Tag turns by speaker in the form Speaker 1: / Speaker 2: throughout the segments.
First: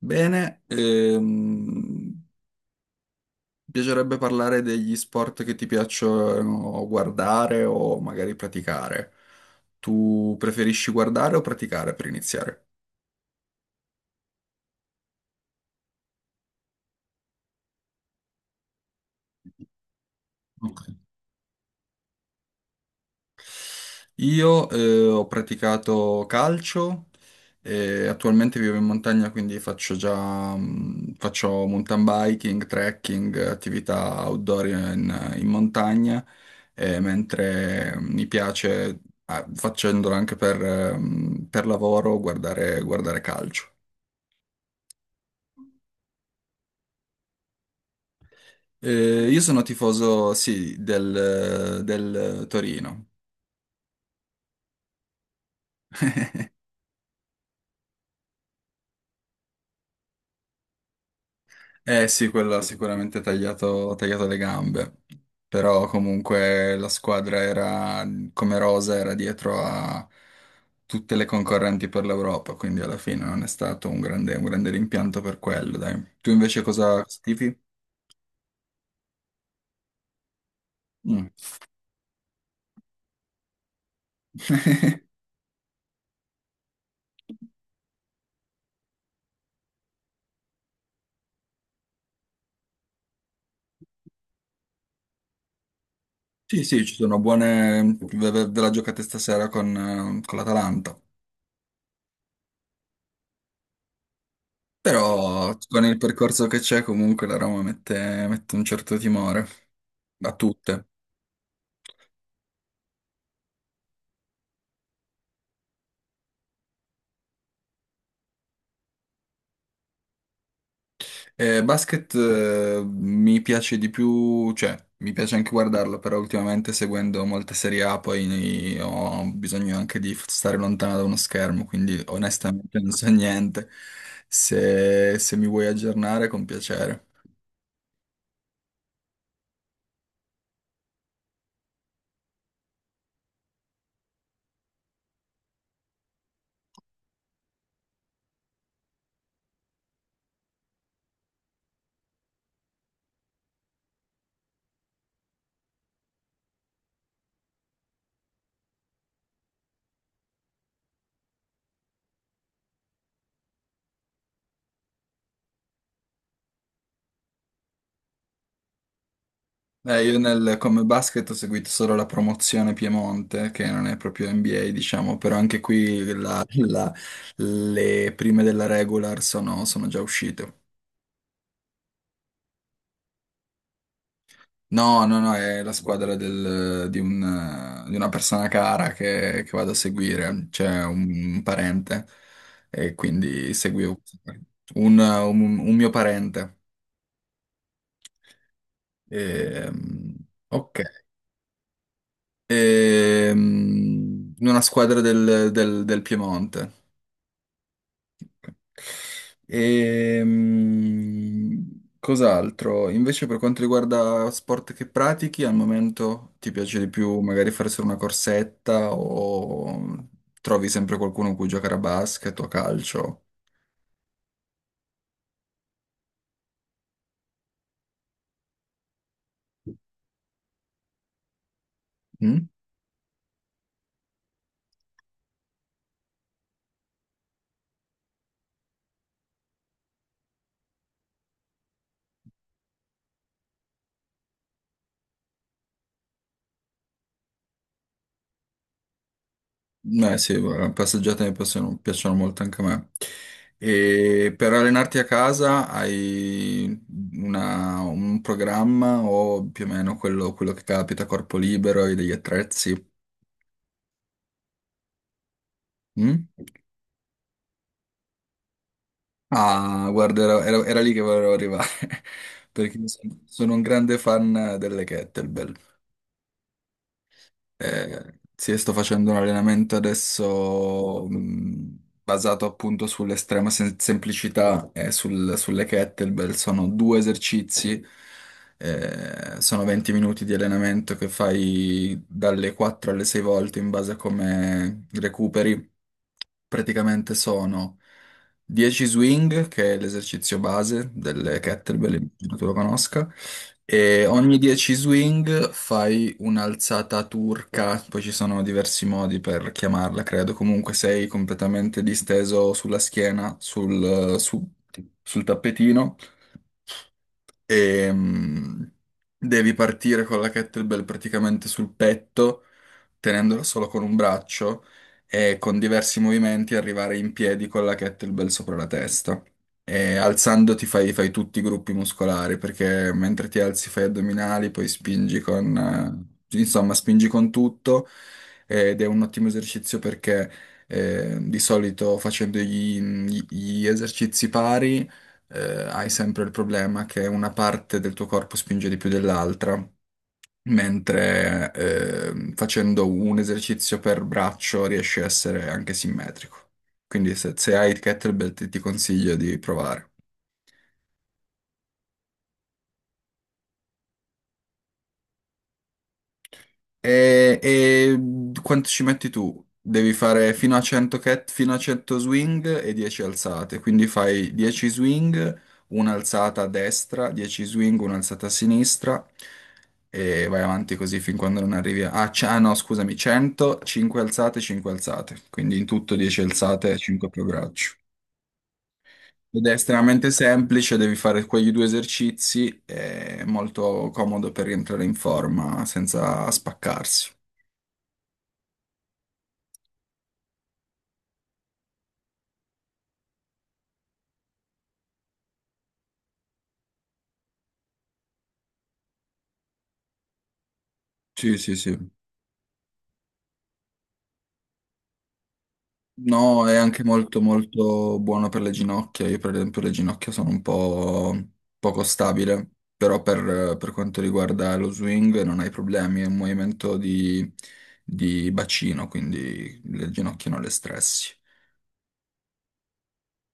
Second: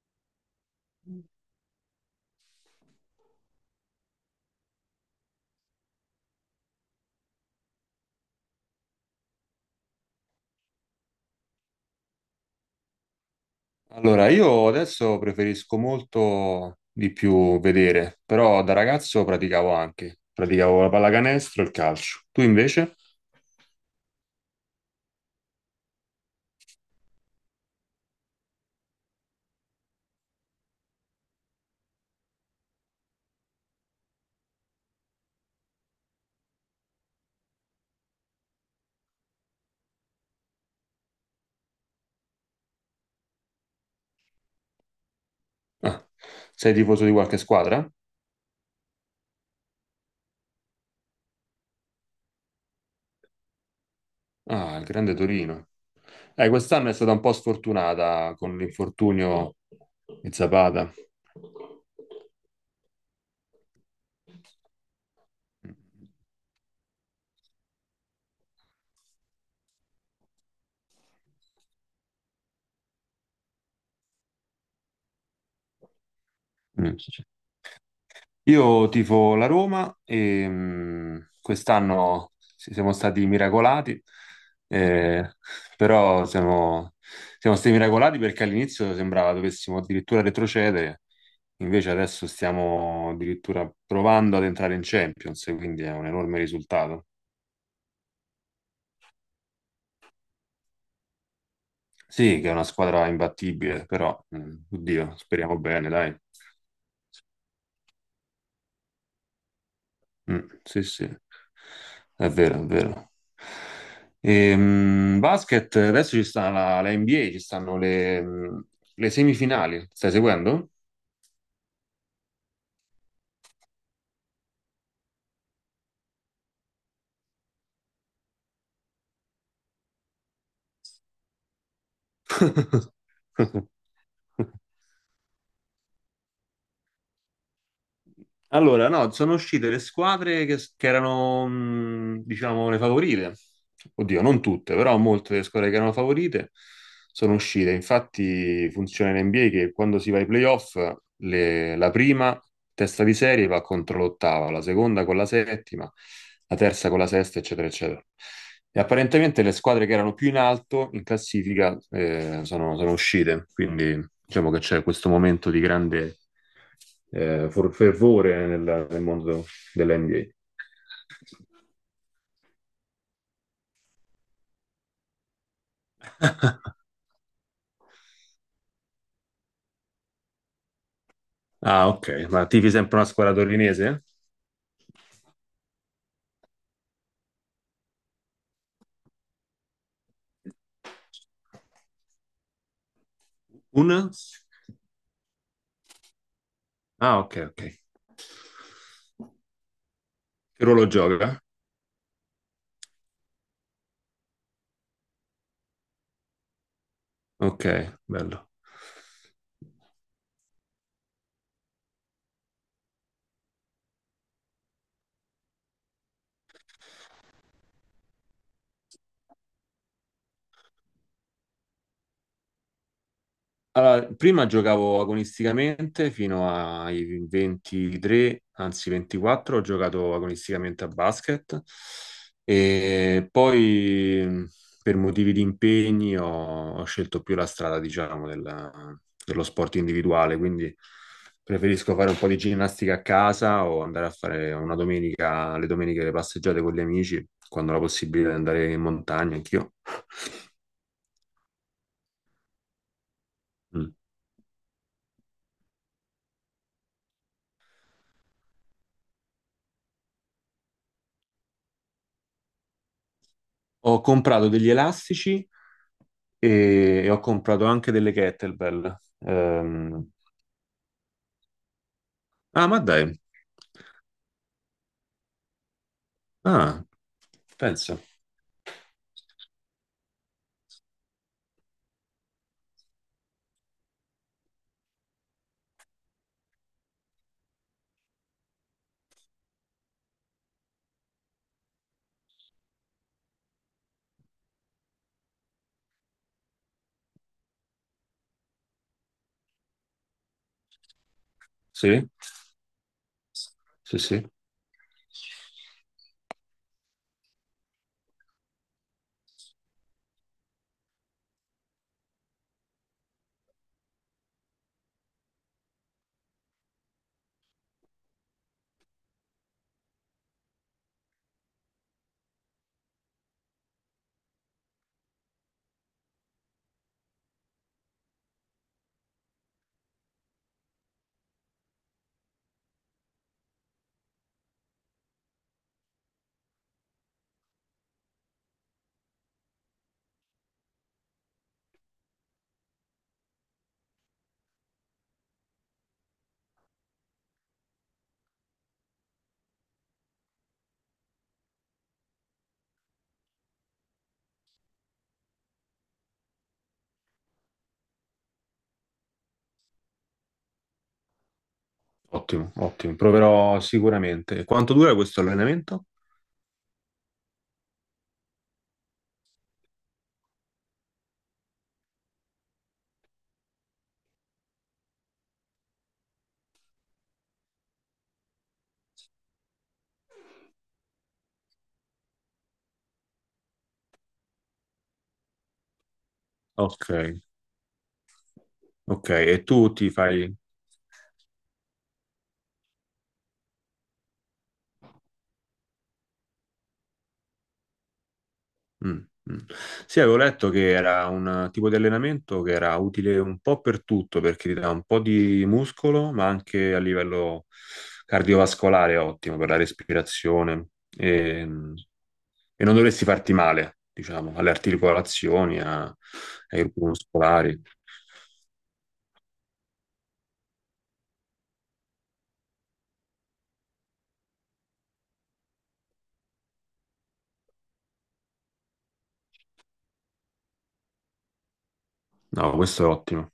Speaker 1: Bene, ehm, Piacerebbe parlare degli sport che ti piacciono guardare o magari praticare. Tu preferisci guardare o praticare per iniziare?
Speaker 2: Allora, io adesso preferisco molto di più vedere, però da ragazzo praticavo anche, praticavo
Speaker 1: Ok.
Speaker 2: la pallacanestro e il calcio. Tu invece?
Speaker 1: Io ho praticato calcio e attualmente vivo in montagna, quindi faccio già faccio mountain biking, trekking, attività outdoor in montagna, mentre mi piace, ah, facendolo anche per lavoro, guardare calcio.
Speaker 2: Ah, sei tifoso di qualche squadra?
Speaker 1: Io sono tifoso, sì, del Torino.
Speaker 2: Ah, il grande Torino. Quest'anno è stata un po' sfortunata con l'infortunio di Zapata.
Speaker 1: Eh sì, quello ha sicuramente tagliato, ha tagliato le gambe,
Speaker 2: Mm.
Speaker 1: però comunque la squadra era, come rosa, era dietro a tutte le concorrenti per l'Europa, quindi alla fine non è stato un grande rimpianto per quello, dai. Tu invece
Speaker 2: Mm.
Speaker 1: cosa tifi?
Speaker 2: Io tifo la Roma e
Speaker 1: Mm.
Speaker 2: quest'anno siamo stati miracolati, eh, però siamo, siamo stati miracolati perché all'inizio sembrava dovessimo addirittura retrocedere, invece adesso stiamo addirittura provando ad entrare in Champions, e quindi è un enorme
Speaker 1: Sì, sì, ci
Speaker 2: risultato.
Speaker 1: sono buone. Ve la giocate stasera con l'Atalanta.
Speaker 2: Sì, che è una squadra imbattibile, però oddio,
Speaker 1: Però
Speaker 2: speriamo
Speaker 1: con
Speaker 2: bene,
Speaker 1: il
Speaker 2: dai.
Speaker 1: percorso che c'è, comunque la Roma mette, mette un certo timore a
Speaker 2: Mm, sì,
Speaker 1: tutte.
Speaker 2: sì, è vero, è vero. Basket, adesso ci sta la NBA, ci stanno le le semifinali. Stai seguendo?
Speaker 1: Basket, mi piace di più, cioè mi piace anche guardarlo, però ultimamente seguendo molte serie A poi ho bisogno anche di stare lontano da uno schermo, quindi onestamente non so niente. Se mi vuoi aggiornare, con piacere.
Speaker 2: Allora, no, sono uscite le squadre che erano, diciamo, le favorite. Oddio, non tutte, però molte delle squadre che erano favorite sono uscite. Infatti funziona in NBA che quando si va ai playoff, la prima testa di serie va contro l'ottava, la seconda con la settima, la terza con la sesta, eccetera, eccetera. E apparentemente le squadre che erano più in alto in classifica sono, sono uscite, quindi diciamo che c'è questo momento di grande fervore nel mondo
Speaker 1: Io
Speaker 2: dell'NBA.
Speaker 1: nel, come basket ho seguito solo la promozione Piemonte, che non è proprio NBA, diciamo, però anche qui le prime della regular sono già uscite.
Speaker 2: Ah, ok. Ma tifi sempre una squadra torinese?
Speaker 1: No, no, è la squadra di, di una persona cara che vado a seguire, c'è un parente e quindi
Speaker 2: Un?
Speaker 1: seguivo un, un mio parente.
Speaker 2: Ah, ok, ok.
Speaker 1: Ehm,
Speaker 2: Che
Speaker 1: ok.
Speaker 2: ruolo gioca?
Speaker 1: Una squadra del, del Piemonte.
Speaker 2: Ok, bello.
Speaker 1: Cos'altro? Invece per quanto riguarda sport che pratichi, al momento ti piace di più magari fare solo una corsetta o trovi sempre qualcuno con cui giocare a basket o a calcio?
Speaker 2: Allora, prima giocavo agonisticamente fino ai 23, anzi 24, ho giocato agonisticamente a basket
Speaker 1: Mm?
Speaker 2: e poi per motivi di impegni ho scelto più la strada, diciamo, dello sport individuale, quindi preferisco fare un po' di ginnastica a casa o andare a fare una domenica, le domeniche le passeggiate con gli amici, quando ho la possibilità di andare in montagna, anch'io.
Speaker 1: Beh, sì, guarda, passeggiate mi piacciono, piacciono molto anche a me.
Speaker 2: Mm.
Speaker 1: E per allenarti a casa hai un programma o più o meno quello, quello che capita, corpo libero, hai degli attrezzi?
Speaker 2: Ho comprato degli elastici
Speaker 1: Mm?
Speaker 2: e ho comprato anche delle kettlebell.
Speaker 1: Ah, guarda, era lì che volevo arrivare,
Speaker 2: Ah, ma
Speaker 1: perché
Speaker 2: dai.
Speaker 1: sono un grande fan delle kettlebell.
Speaker 2: Ah, pensa.
Speaker 1: Sì, sto facendo un allenamento adesso basato appunto sull'estrema semplicità e sulle kettlebell. Sono due esercizi, sono 20 minuti di allenamento che fai dalle 4 alle 6 volte in base a come recuperi praticamente sono 10 swing, che è l'esercizio base delle kettlebell,
Speaker 2: Sì,
Speaker 1: immagino tu lo conosca,
Speaker 2: sì,
Speaker 1: e
Speaker 2: sì.
Speaker 1: ogni 10 swing fai un'alzata turca, poi ci sono diversi modi per chiamarla, credo, comunque sei completamente disteso sulla schiena, sul tappetino e devi partire con la kettlebell praticamente sul petto, tenendola solo con un braccio e con diversi movimenti arrivare in piedi con la kettlebell sopra la testa. E alzandoti fai tutti i gruppi muscolari perché mentre ti alzi fai addominali, poi spingi con, insomma, spingi con tutto ed è un ottimo esercizio perché di solito facendo gli esercizi pari eh, hai sempre il problema che una parte del tuo corpo spinge di più dell'altra, mentre facendo un esercizio per braccio riesci a essere anche simmetrico. Quindi se, se hai il kettlebell ti, ti consiglio di provare.
Speaker 2: Ottimo, ottimo. Proverò sicuramente. Quanto dura questo allenamento?
Speaker 1: E quanto ci metti tu? Devi fare fino a 100 cat, fino a 100 swing e 10 alzate, quindi fai 10 swing, un'alzata a destra, 10 swing, un'alzata a sinistra e vai avanti così fin quando non arrivi a... Ah, ah, no, scusami, 100, 5 alzate, 5 alzate, quindi in tutto 10 alzate e
Speaker 2: Ok,
Speaker 1: 5 per braccio.
Speaker 2: ok. E
Speaker 1: Ed è
Speaker 2: tu ti
Speaker 1: estremamente
Speaker 2: fai...
Speaker 1: semplice, devi fare quegli due esercizi, è molto comodo per rientrare in forma senza spaccarsi.
Speaker 2: Mm, mm. Sì, avevo letto che era un tipo di allenamento che era utile un po' per tutto, perché ti dà un po' di muscolo, ma anche a livello cardiovascolare è ottimo per la respirazione.
Speaker 1: Sì,
Speaker 2: E,
Speaker 1: sì, sì.
Speaker 2: e non dovresti farti male, diciamo, alle articolazioni,
Speaker 1: No, è
Speaker 2: ai gruppi
Speaker 1: anche
Speaker 2: muscolari.
Speaker 1: molto buono per le ginocchia. Io per esempio le ginocchia sono un po' poco stabile, però per quanto riguarda lo swing non hai problemi, è un movimento di bacino, quindi le ginocchia non le stressi.
Speaker 2: No, questo è ottimo.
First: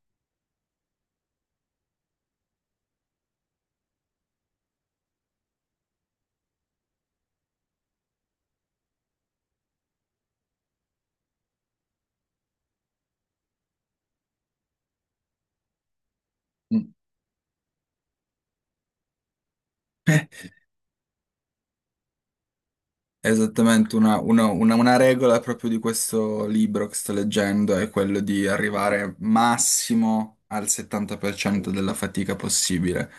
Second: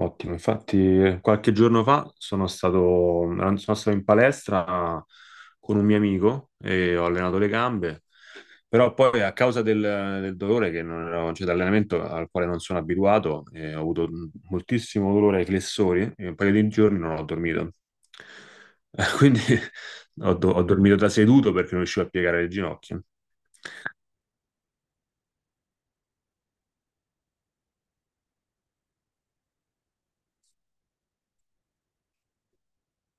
Speaker 2: Ottimo, infatti qualche giorno fa sono stato in palestra con un mio amico e ho allenato le gambe, però poi a causa del dolore che non ero, cioè dell'allenamento al quale non sono abituato, ho avuto moltissimo dolore ai flessori e un paio di
Speaker 1: Mm.
Speaker 2: giorni non ho dormito. Quindi ho dormito da seduto perché non riuscivo a piegare le ginocchia.
Speaker 1: Esattamente, una regola proprio di questo libro che sto leggendo è quello di arrivare massimo al 70% della fatica possibile,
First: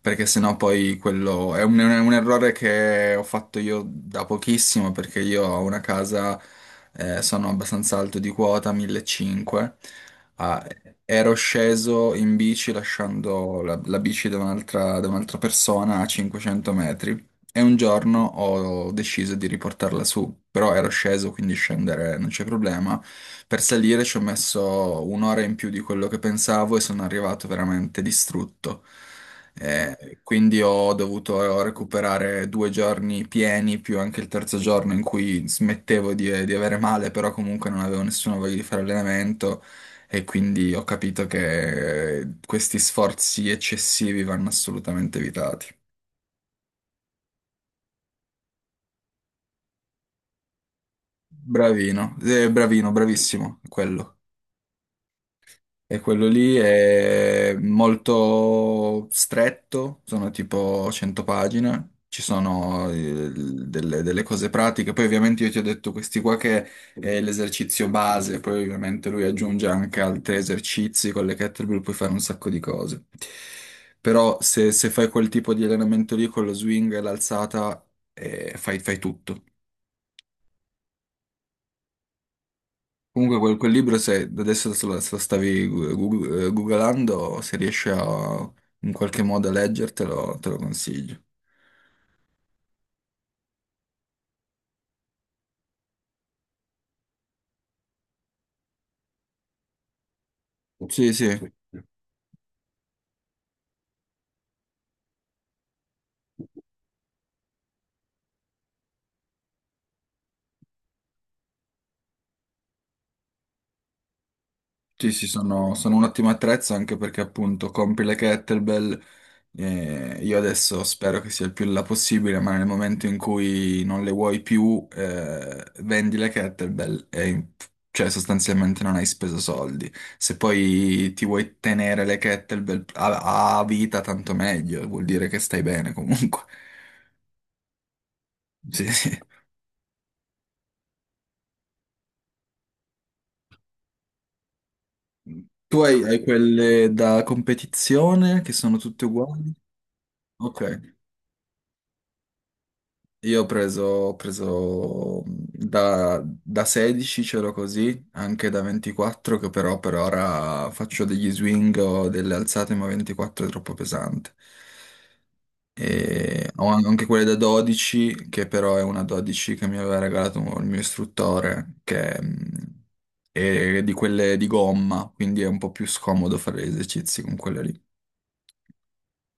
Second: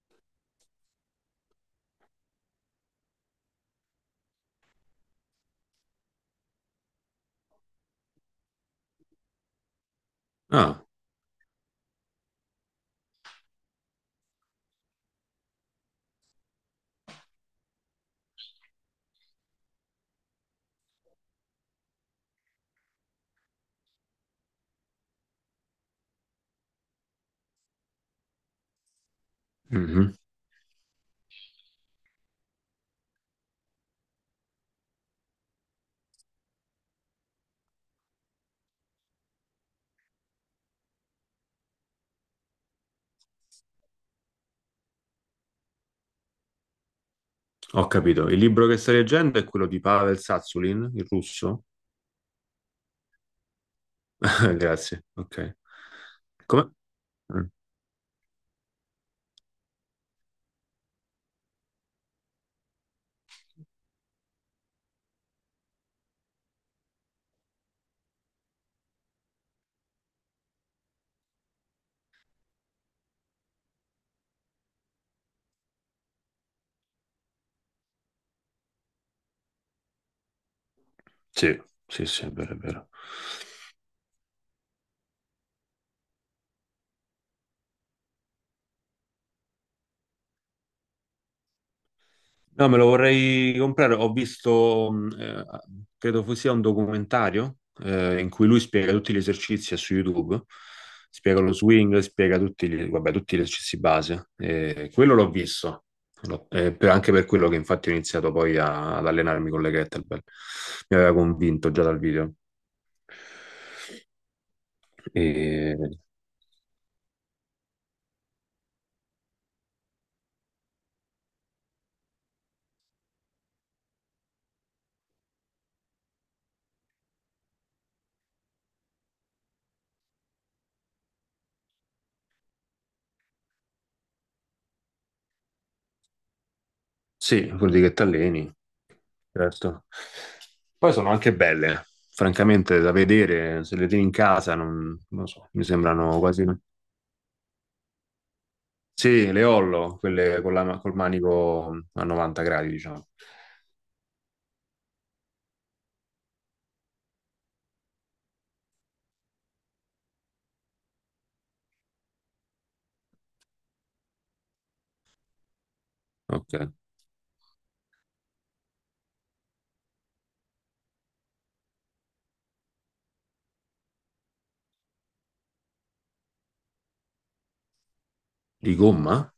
Speaker 1: perché sennò poi quello è un errore che ho fatto io da pochissimo, perché io ho una casa, sono abbastanza alto di quota, 1.500, ah,
Speaker 2: Ah,
Speaker 1: ero sceso in bici lasciando la, la bici da un'altra persona a 500 metri. E un giorno ho deciso di riportarla su, però ero sceso, quindi scendere non c'è problema. Per salire ci ho messo un'ora in più di quello che pensavo e sono arrivato veramente distrutto.
Speaker 2: mhm,
Speaker 1: Quindi ho dovuto recuperare due giorni pieni, più anche il terzo giorno in cui smettevo di avere male, però comunque non avevo nessuna voglia di fare allenamento e quindi ho capito che questi sforzi eccessivi vanno assolutamente evitati.
Speaker 2: ho capito. Il libro che stai leggendo è quello di Pavel Satsulin, il russo?
Speaker 1: Bravino, bravino, bravissimo, quello.
Speaker 2: Grazie, ok.
Speaker 1: E quello lì
Speaker 2: Come? Mm,
Speaker 1: è molto stretto, sono tipo 100 pagine, ci sono delle cose pratiche, poi ovviamente io ti ho detto questi qua che è l'esercizio base, poi ovviamente lui aggiunge anche altri esercizi, con le kettlebell puoi fare un sacco di cose. Però se, se fai quel tipo di allenamento lì con lo swing e l'alzata, fai tutto.
Speaker 2: sì, sì, sì, è vero, è vero.
Speaker 1: Comunque quel libro, se adesso se lo stavi googlando, se riesci a in qualche modo a leggertelo, te lo consiglio.
Speaker 2: No, me lo vorrei comprare. Ho visto, credo fosse un documentario in cui lui spiega tutti gli esercizi su YouTube.
Speaker 1: Sì, sì.
Speaker 2: Spiega lo swing, spiega tutti gli, vabbè, tutti gli esercizi base. Quello l'ho visto. Anche per quello che infatti ho iniziato poi ad allenarmi con le kettlebell. Mi aveva convinto già dal video.
Speaker 1: Sì, sì, sono,
Speaker 2: E
Speaker 1: sono un ottimo attrezzo anche perché appunto compri le kettlebell. Eh, io adesso spero che sia il più là possibile, ma nel momento in cui non le vuoi più, vendi le kettlebell e cioè sostanzialmente non hai speso soldi. Se poi ti vuoi tenere le kettlebell a vita, tanto meglio, vuol dire che stai bene comunque.
Speaker 2: sì, vuol dire che ti alleni,
Speaker 1: Sì, sì.
Speaker 2: certo. Poi sono anche belle, francamente, da vedere, se le tieni in casa, non, non so, mi
Speaker 1: Tu
Speaker 2: sembrano
Speaker 1: hai
Speaker 2: quasi... no.
Speaker 1: quelle da competizione che sono tutte
Speaker 2: Sì, le
Speaker 1: uguali?
Speaker 2: Hollow, quelle con
Speaker 1: Ok.
Speaker 2: col manico a 90 gradi, diciamo.
Speaker 1: Io ho preso da 16, c'ero così, anche da 24, che però per ora faccio degli swing o delle alzate, ma 24 è troppo pesante. E
Speaker 2: Ok.
Speaker 1: ho anche quelle da 12, che però è una 12 che mi aveva regalato il mio istruttore, che è di quelle di gomma, quindi è un po' più scomodo fare gli esercizi con quelle lì.
Speaker 2: Di gomma?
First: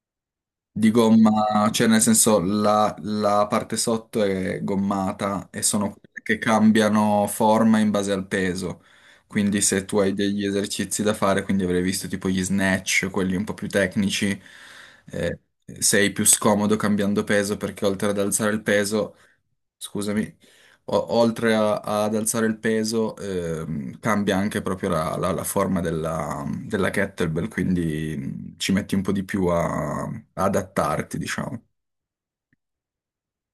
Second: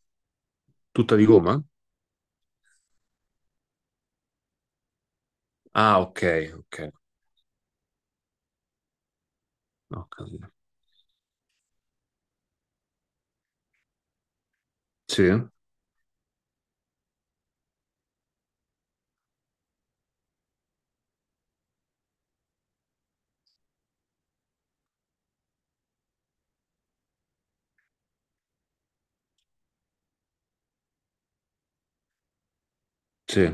Speaker 1: Di
Speaker 2: Tutta di gomma?
Speaker 1: gomma, cioè nel senso la parte sotto è gommata e sono
Speaker 2: Ah,
Speaker 1: quelle
Speaker 2: ok,
Speaker 1: che
Speaker 2: ok.
Speaker 1: cambiano forma in base al peso. Quindi se tu
Speaker 2: Ho
Speaker 1: hai degli
Speaker 2: capito.
Speaker 1: esercizi da fare, quindi avrei visto tipo gli snatch, quelli un po' più tecnici,
Speaker 2: Sì,
Speaker 1: eh, sei più scomodo cambiando peso perché oltre ad alzare il peso scusami, ad alzare il peso, cambia anche proprio la, la forma della, della kettlebell, quindi ci metti un po' di più a, a adattarti, diciamo.
Speaker 2: sì.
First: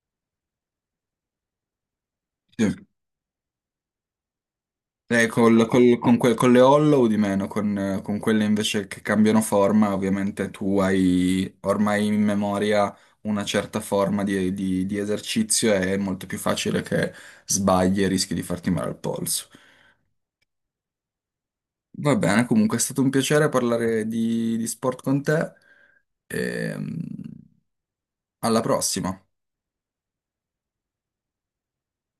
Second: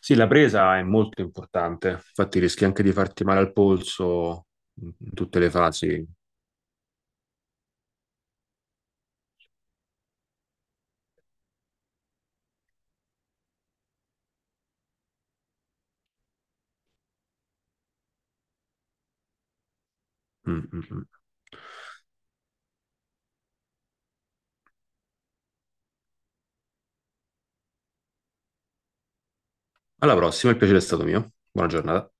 Speaker 2: Sì, la presa è molto importante, infatti rischi
Speaker 1: Sì.
Speaker 2: anche di farti male al polso in in tutte le fasi.
Speaker 1: Con le hollow di meno, con quelle invece che cambiano forma, ovviamente tu hai ormai in memoria una certa forma di, di esercizio e è molto più facile che sbagli e rischi di farti male al polso.
Speaker 2: Mm, mm, mm.
Speaker 1: Va bene, comunque è stato un piacere parlare di sport con te. E, mm, alla prossima.
Speaker 2: Alla prossima, il piacere è stato mio. Buona giornata.